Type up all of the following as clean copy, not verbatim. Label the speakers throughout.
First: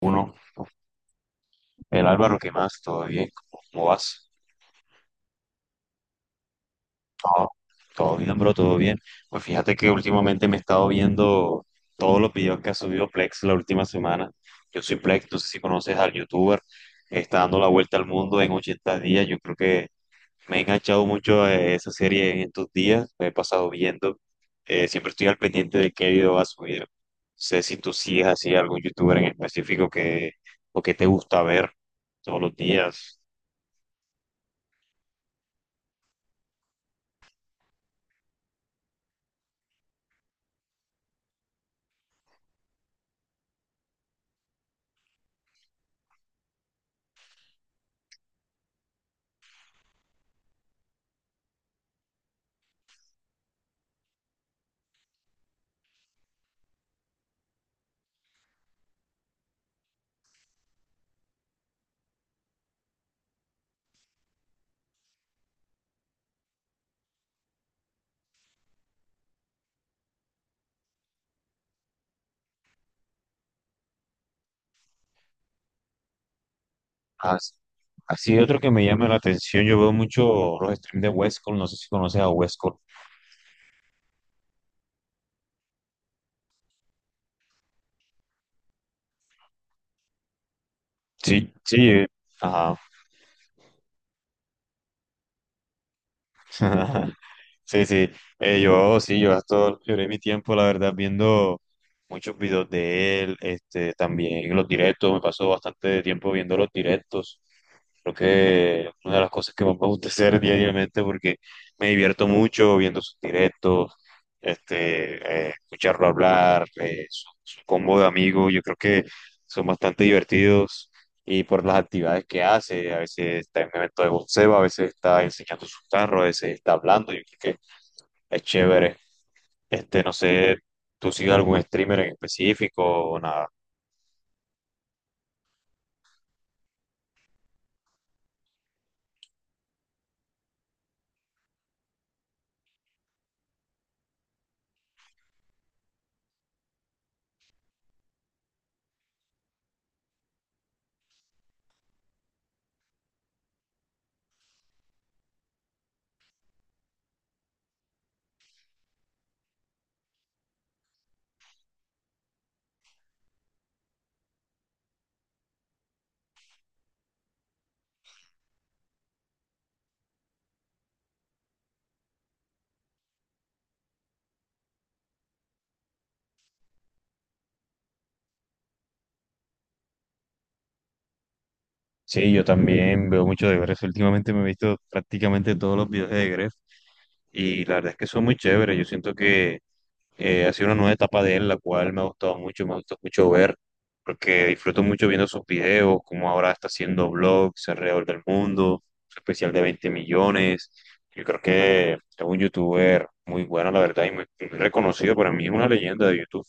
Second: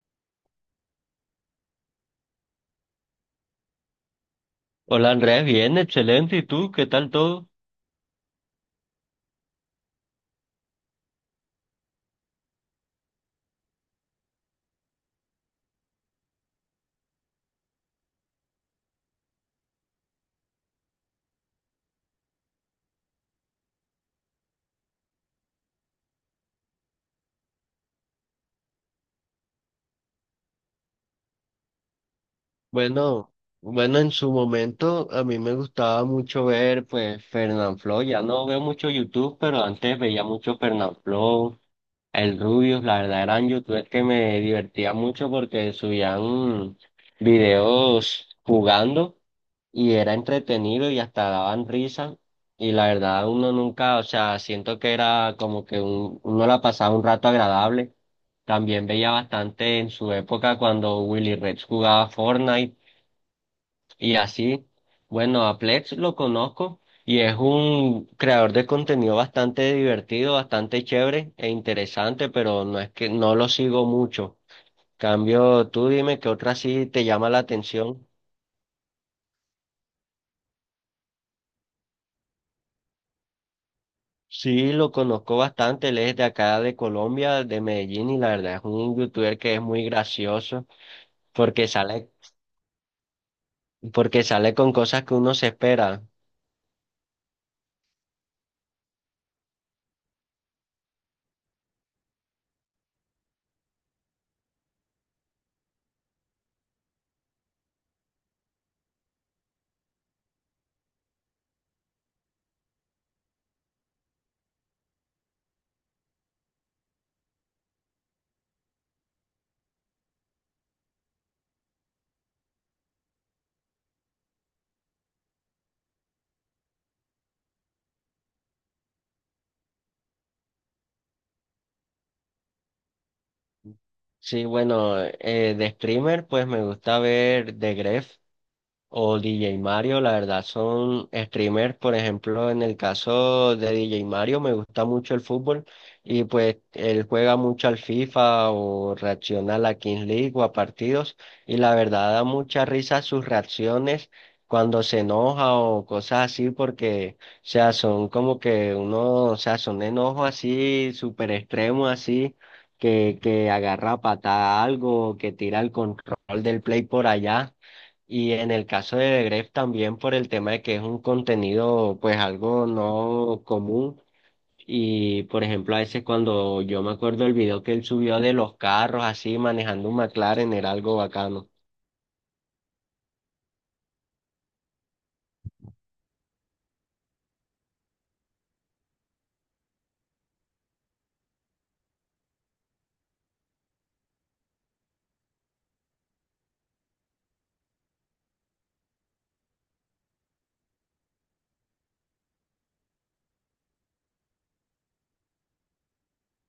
Speaker 1: Uno, el Álvaro, ¿qué más? ¿Todo bien? ¿Cómo vas?
Speaker 2: Hola Andrea, bien, excelente. ¿Y tú? ¿Qué tal
Speaker 1: Todo,
Speaker 2: todo?
Speaker 1: todo bien, bro, todo bien. Pues fíjate que últimamente me he estado viendo todos los videos que ha subido Plex la última semana. Yo soy Plex, no sé si conoces al youtuber, está dando la vuelta al mundo en 80 días. Yo creo que me he enganchado mucho a esa serie en estos días, me he pasado viendo. Siempre estoy al pendiente de qué video va a subir. No sé si tú sigues así algún youtuber en específico que, o que te gusta ver todos los días.
Speaker 2: Bueno, bueno, en su momento a mí me gustaba mucho ver pues Fernanfloo, ya no veo mucho YouTube, pero antes veía mucho Fernanfloo, el Rubius, la verdad eran youtubers que me divertía mucho porque subían videos jugando y era entretenido y hasta daban risa y la verdad uno nunca, o sea, siento que era como que uno la pasaba un rato agradable. También veía bastante en su época cuando Willy Rex jugaba Fortnite y así. Bueno, a Plex lo conozco y es un creador de contenido bastante divertido, bastante chévere e interesante, pero no es que no lo sigo mucho. Cambio, tú dime qué otra sí te llama la
Speaker 1: As-
Speaker 2: atención.
Speaker 1: Así otro que me llama la atención, yo veo mucho los streams de Westcol, no sé si conoces a Westcol.
Speaker 2: Sí, lo conozco bastante, él es de acá de Colombia, de Medellín, y la verdad es un youtuber que es muy gracioso
Speaker 1: Sí,
Speaker 2: porque
Speaker 1: sí,
Speaker 2: sale,
Speaker 1: ajá.
Speaker 2: porque sale con cosas que uno se espera.
Speaker 1: Sí, sí, yo sí, yo gasto, lloré mi tiempo, la verdad, viendo muchos videos de él, este, también los directos, me pasó bastante tiempo viendo los directos, creo que una de las cosas que más me gusta hacer diariamente porque me divierto mucho viendo sus directos, este, escucharlo hablar, su combo de amigos, yo creo que son bastante divertidos, y por las actividades que hace. A veces está en un evento de boxeo, a veces está enseñando sus carros, a veces está hablando. Yo creo que es chévere. Este, no sé, ¿tú sigues algún streamer en específico o nada?
Speaker 2: Sí, bueno, de streamer, pues me gusta ver The Gref. O DJ Mario, la verdad, son streamers. Por ejemplo, en el caso de DJ Mario, me gusta mucho el fútbol y pues él juega mucho al FIFA o reacciona a la Kings League o a partidos. Y la verdad, da mucha risa sus reacciones cuando se enoja o cosas así, porque, o sea, son como que uno, o sea, son enojos así, súper extremos así que agarra a patada algo, que tira el control del play por allá. Y en el caso de Gref también por el tema de que es un contenido pues algo no común y por ejemplo a veces cuando yo me acuerdo el video que él subió de los carros así manejando un McLaren era algo bacano.
Speaker 1: Sí, yo también veo mucho de Gref. Últimamente me he visto prácticamente todos los videos de Gref y la verdad es que son muy chéveres. Yo siento que ha sido una nueva etapa de él, la cual me ha gustado mucho, me ha gustado mucho ver, porque disfruto mucho viendo sus videos, como ahora está haciendo vlogs alrededor del mundo, su especial de 20 millones. Yo creo que es un youtuber muy bueno, la verdad, y muy, muy reconocido. Para mí es una leyenda de YouTube. O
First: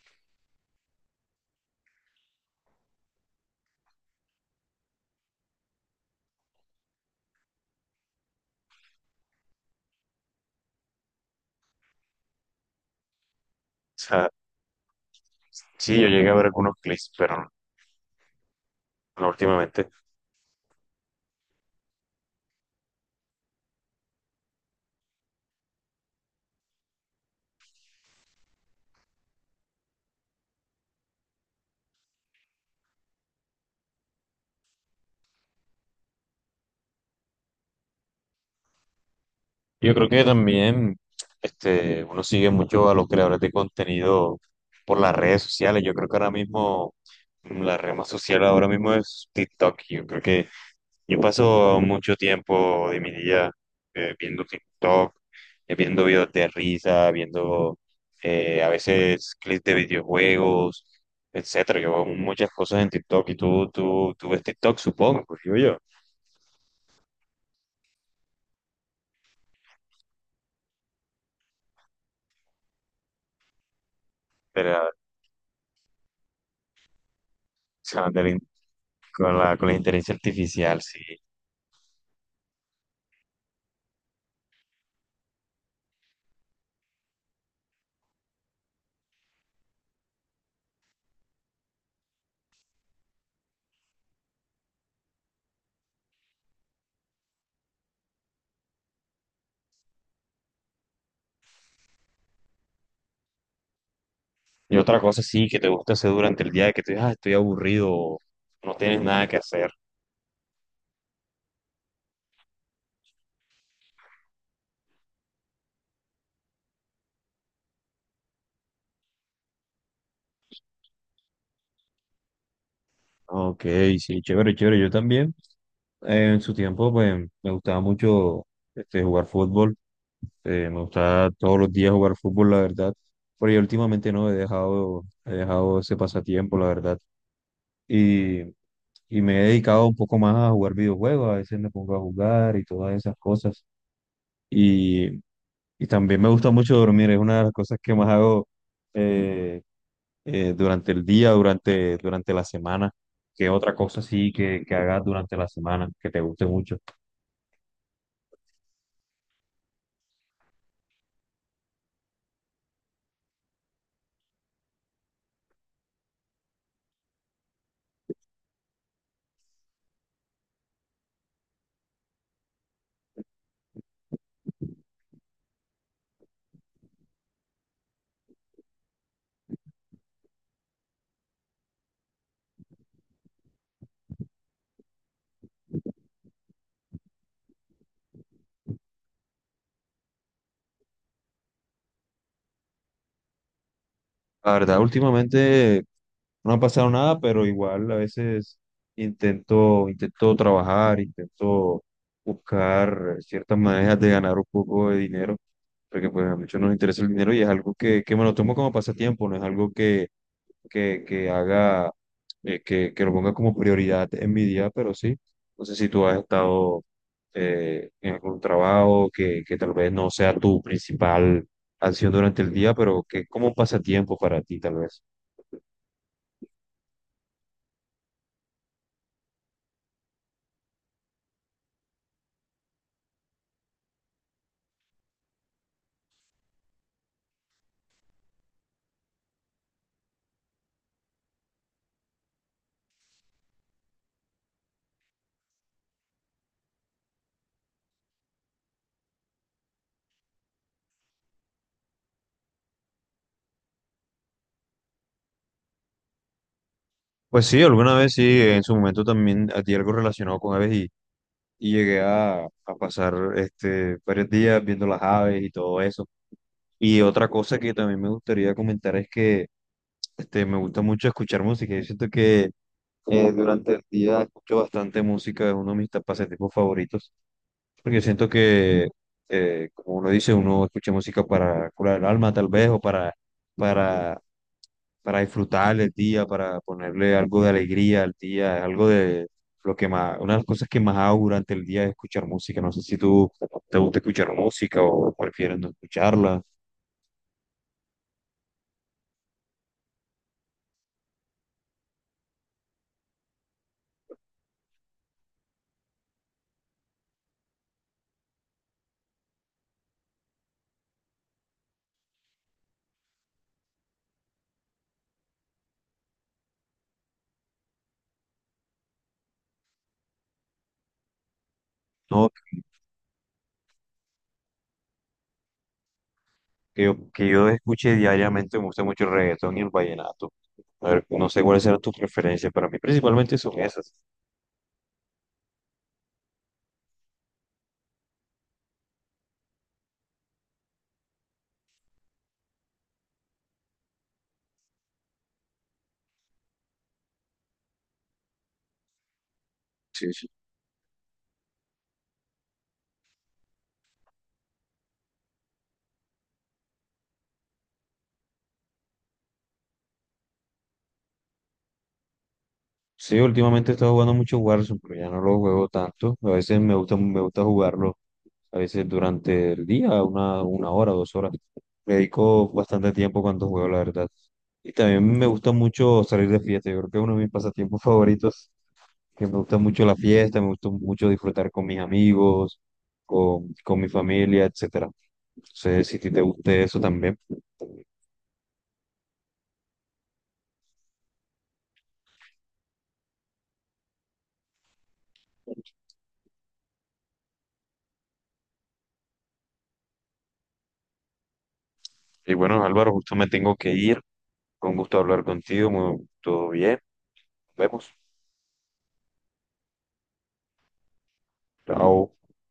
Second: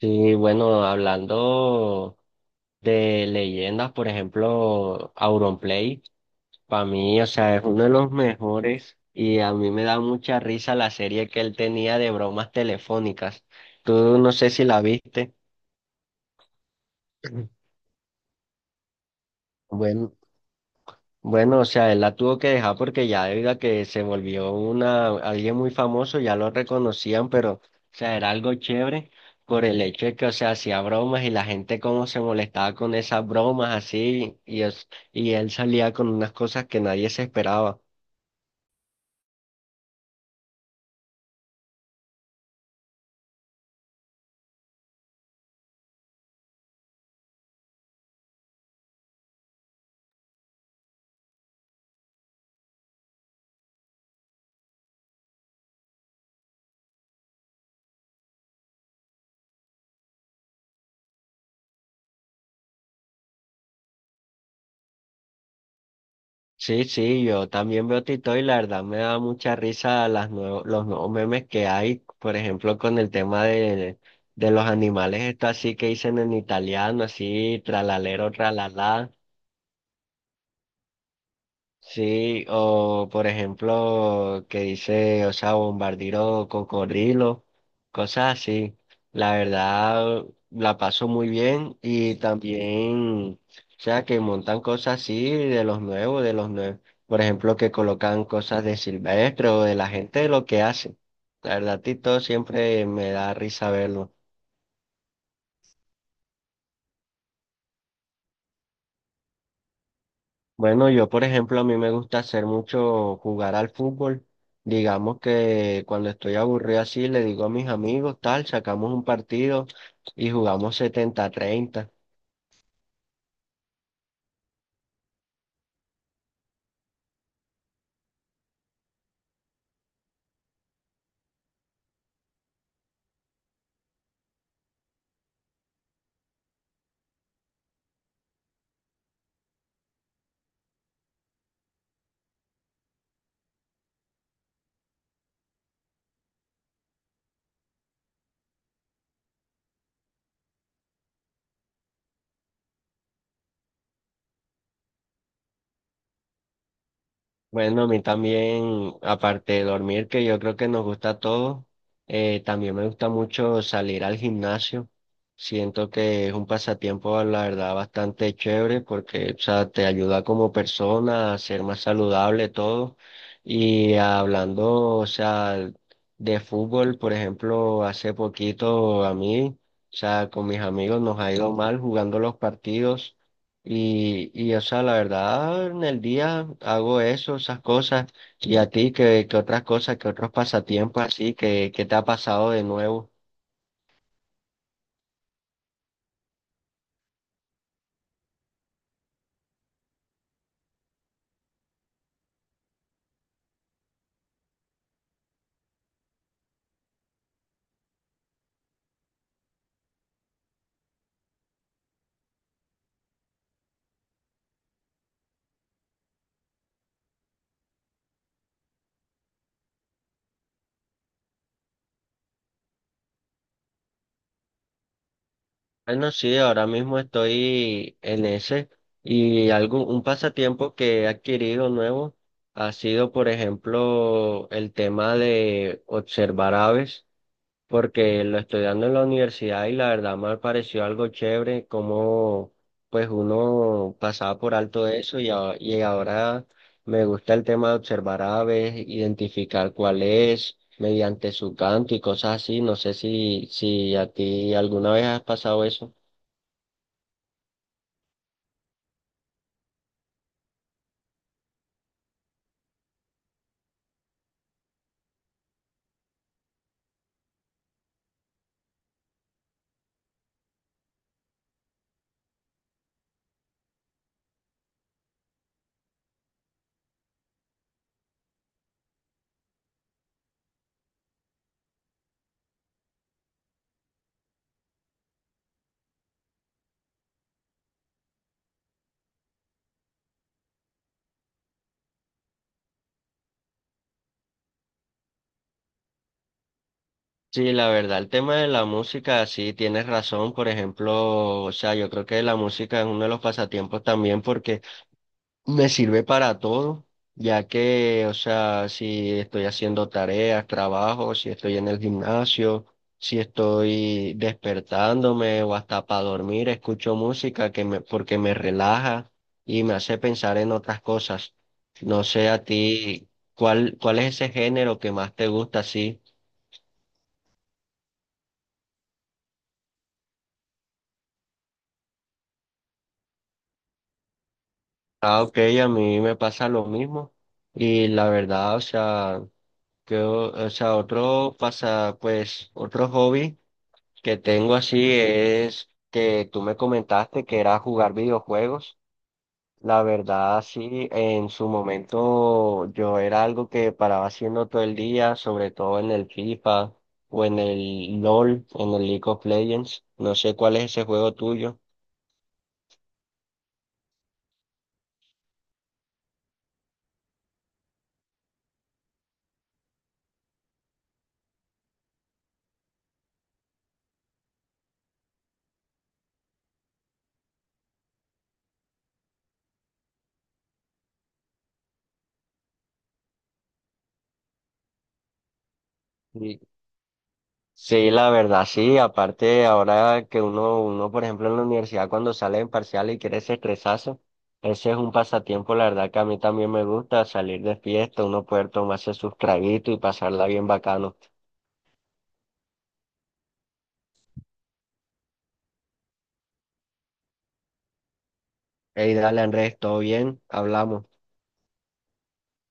Speaker 2: Sí, bueno, hablando de leyendas, por ejemplo, Auronplay, para mí, o sea, es uno de los mejores y a mí me da mucha risa la serie que él tenía de bromas telefónicas. Tú
Speaker 1: sea,
Speaker 2: no sé si la viste.
Speaker 1: sí, yo llegué a ver algunos clips, pero no no últimamente.
Speaker 2: Bueno. Bueno, o sea, él la tuvo que dejar porque ya debido a que se volvió una, alguien muy famoso, ya lo reconocían, pero, o sea, era algo chévere por el hecho de que, o sea, hacía bromas y la gente como se molestaba con esas bromas así, y, es, y él salía con unas cosas que nadie se esperaba.
Speaker 1: Yo creo que también este, uno sigue mucho a los creadores de contenido por las redes sociales. Yo creo que ahora mismo la red más social ahora mismo es TikTok. Yo creo que yo paso mucho tiempo de mi día viendo TikTok, viendo videos de risa, viendo a veces clips de videojuegos, etcétera. Yo hago muchas cosas en TikTok y tú ves TikTok, supongo, pues digo
Speaker 2: Sí, sí, yo también veo TikTok y la verdad me da mucha risa las los nuevos memes que hay, por ejemplo, con el tema de los
Speaker 1: yo.
Speaker 2: animales, esto así que dicen en italiano, así,
Speaker 1: Sea,
Speaker 2: tralalero, tralalá.
Speaker 1: con la inteligencia artificial, sí.
Speaker 2: Sí, o por ejemplo, que dice, o sea, bombardiro cocodrilo, cosas así. La verdad, la paso muy bien y también, o sea, que montan cosas así de los nuevos, de los nuevos. Por ejemplo, que colocan cosas de Silvestre o de la gente de lo que hace. La verdad, Tito siempre me da risa verlo.
Speaker 1: Y otra cosa, sí, que te gusta hacer durante el día, que te digas, "Ah, estoy aburrido, o no tienes nada que hacer".
Speaker 2: Bueno, yo por ejemplo, a mí me gusta hacer mucho jugar al fútbol. Digamos que cuando estoy aburrido así, le digo a mis amigos, tal, sacamos un partido y jugamos 70 treinta.
Speaker 1: Ok, sí, chévere, chévere. Yo también en su tiempo pues me gustaba mucho este, jugar fútbol. Me gustaba todos los días jugar fútbol, la verdad. Pero yo últimamente no he dejado, he dejado ese pasatiempo, la verdad. Y, y me he dedicado un poco más a jugar videojuegos. A veces me pongo a jugar y todas esas cosas. Y también me gusta mucho dormir, es una de las cosas que más hago eh, durante el día, durante, durante la semana, qué otra cosa sí que hagas durante la semana, que te guste mucho.
Speaker 2: Bueno, a mí también, aparte de dormir, que yo creo que nos gusta a todos, también me gusta mucho salir al gimnasio. Siento que es un pasatiempo, la verdad, bastante chévere porque, o sea, te ayuda como persona a ser más saludable todo. Y hablando, o sea, de fútbol, por ejemplo, hace poquito a mí, o sea, con mis amigos nos ha ido mal jugando los partidos. O sea, la verdad, en el día hago eso, esas cosas. ¿Y a ti qué, qué otras cosas, qué otros pasatiempos así, que te ha pasado de nuevo?
Speaker 1: La verdad, últimamente no ha pasado nada, pero igual a veces intento trabajar, intento buscar ciertas maneras de ganar un poco de dinero, porque pues a muchos nos interesa el dinero y es algo que me lo tomo como pasatiempo, no es algo que que haga, que lo ponga como prioridad en mi día, pero sí, no sé si tú has estado en algún trabajo que tal vez no sea tu principal acción durante el día, pero que como pasatiempo para ti tal vez.
Speaker 2: Bueno, sí, ahora mismo estoy en ese. Y algo, un pasatiempo que he adquirido nuevo ha sido, por ejemplo, el tema de observar aves, porque lo estoy dando en la universidad y la verdad me pareció algo chévere como pues uno pasaba por alto eso y, y ahora me gusta el tema de observar aves, identificar cuál es mediante su canto y cosas así. No sé si, si a ti alguna vez has pasado eso.
Speaker 1: Pues sí, alguna vez sí, en su momento también di algo relacionado con aves y llegué a pasar este, varios días viendo las aves y todo eso. Y otra cosa que también me gustaría comentar es que este, me gusta mucho escuchar música. Yo siento que durante el día escucho bastante música, es uno de mis pasatiempos favoritos, porque siento que, como uno dice, uno escucha música para curar el alma tal vez, o para, para, para disfrutar el día, para ponerle algo de alegría al día, es algo de lo que más, una de las cosas que más hago durante el día es escuchar música, no sé si tú te gusta escuchar música o prefieres no escucharla,
Speaker 2: Sí, la verdad, el tema de la música, sí, tienes razón. Por ejemplo, o sea, yo creo que la música es uno de los pasatiempos también porque me sirve para todo, ya que, o sea, si estoy haciendo tareas, trabajo, si estoy en el gimnasio, si estoy despertándome o hasta para dormir, escucho música que me, porque me relaja y me hace pensar en otras cosas. No
Speaker 1: ¿no?
Speaker 2: sé a ti, ¿cuál, cuál es ese género que más te gusta así?
Speaker 1: Que yo, que yo escuche diariamente, me gusta mucho el reggaetón y el vallenato. A ver, no sé cuáles serán tus preferencias, para mí principalmente son esas.
Speaker 2: Ah, ok, a mí me pasa lo mismo. Y la verdad, o sea, que, o sea, otro pasa, pues, otro hobby que tengo así es que tú me comentaste que era jugar videojuegos. La verdad, sí, en su momento yo era algo que paraba haciendo todo el día, sobre todo en el FIFA o en el LOL, en el League of Legends. No sé cuál es ese juego tuyo.
Speaker 1: Sí, últimamente he estado jugando mucho Warzone, pero ya no lo juego tanto. A veces me gusta jugarlo, a veces durante el día, una hora, 2 horas. Me dedico bastante tiempo cuando juego, la verdad. Y también me gusta mucho salir de fiesta. Yo creo que es uno de mis pasatiempos favoritos, que me gusta mucho la fiesta, me gusta mucho disfrutar con mis amigos, con mi familia, etcétera. No sé si a ti te guste eso también.
Speaker 2: Sí, la verdad, sí. Aparte, ahora que uno, por ejemplo, en la universidad cuando sale en parcial y quiere ese estresazo, ese es un pasatiempo, la verdad que a mí también me gusta salir de fiesta, uno poder tomarse sus traguitos y pasarla bien bacano.
Speaker 1: Y bueno, Álvaro, justo me tengo que ir. Con gusto hablar contigo. Todo bien. Nos vemos.
Speaker 2: Ey, dale, Andrés, todo bien, hablamos.
Speaker 1: Chao.